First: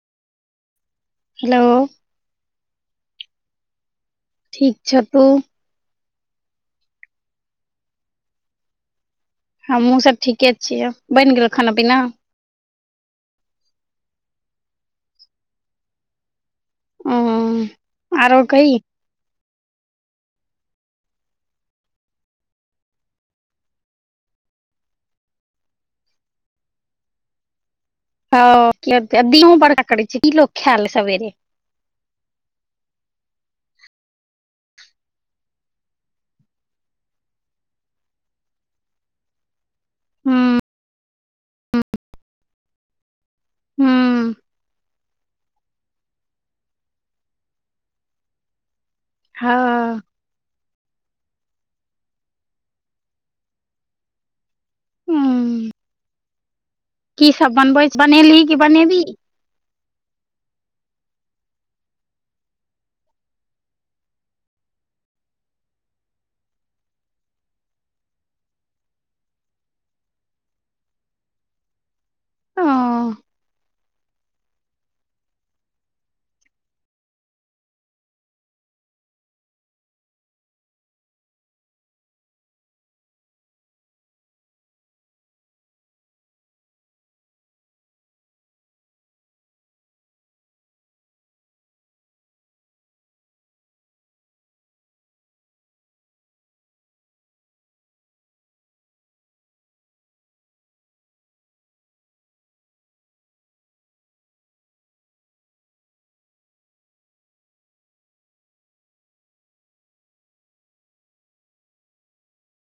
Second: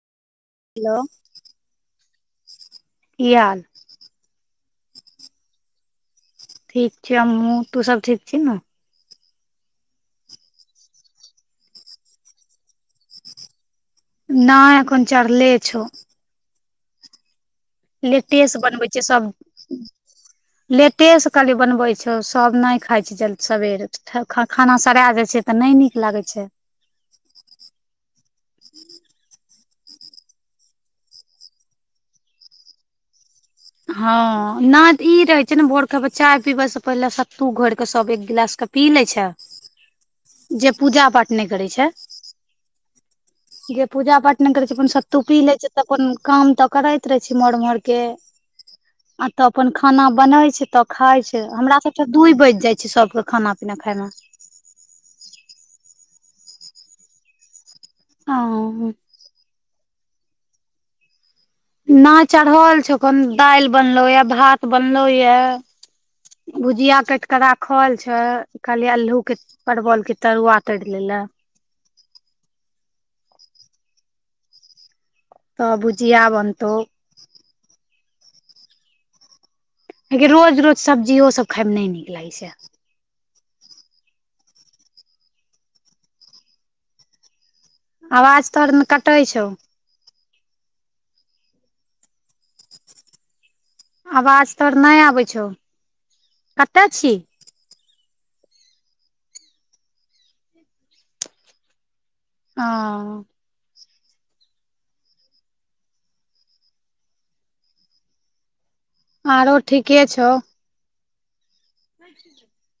Hello! Hello! कि हाल। ठीक छै तऽ ठीक छी हमहुँ, तू सब ठीक छी ने? हमहुँ सभ ठीके छियै, बनि गेल खाना- पीना? नहि एखन चढलेले छौ। ओ। लेटे आरो से कही बनबै छियै सब लेटेसँ कहलियी बनबै छौ, सब नहि खाइ छै जद सबेर। खाना सड़ा जाइ छै, तऽ नहि नीक लागै छै। हँ दीहुँ बड़ ककड़ै छै, की लोक खैल सबेर। हँ, नद ई रहे छै ने, भोर ख चाय पीबे से पहिले, सत्तू घोर के सब एक गिलास के पी लै छ। ह जे पूजा पाठ नहि करै छै। ह पूजा हँ पठ नहि करै छै, सत्तू पी लै छै। तऽ अपन काम तऽ करै रहेै छी इम्हर मोहर के- आतऽ अपन ह खाना बनै छै तऽ- खाय छै हमरा सब के दुइय बाइज जाय छै सबके खाना पीना खाय मे- हूँ की सब बनबै बनेली कि ओ बनेबी? नैय चढ़ल छौ अखन दैल बनलो येए भात बनलो येए। भुजिया कैट के राखल छै कहलियै अल्हू के परवल के तरुआ तैर लेै लए। ओ तऽ भुजिया बनतौ। गै रोज रोज सब्जियो सब खाय मे नै नीक लागै छै। आवाज तोहर न कटै छौ। आवाज तोर नै अबै छी कतऽ छी? हँ। आरो ठीके छौ। नै।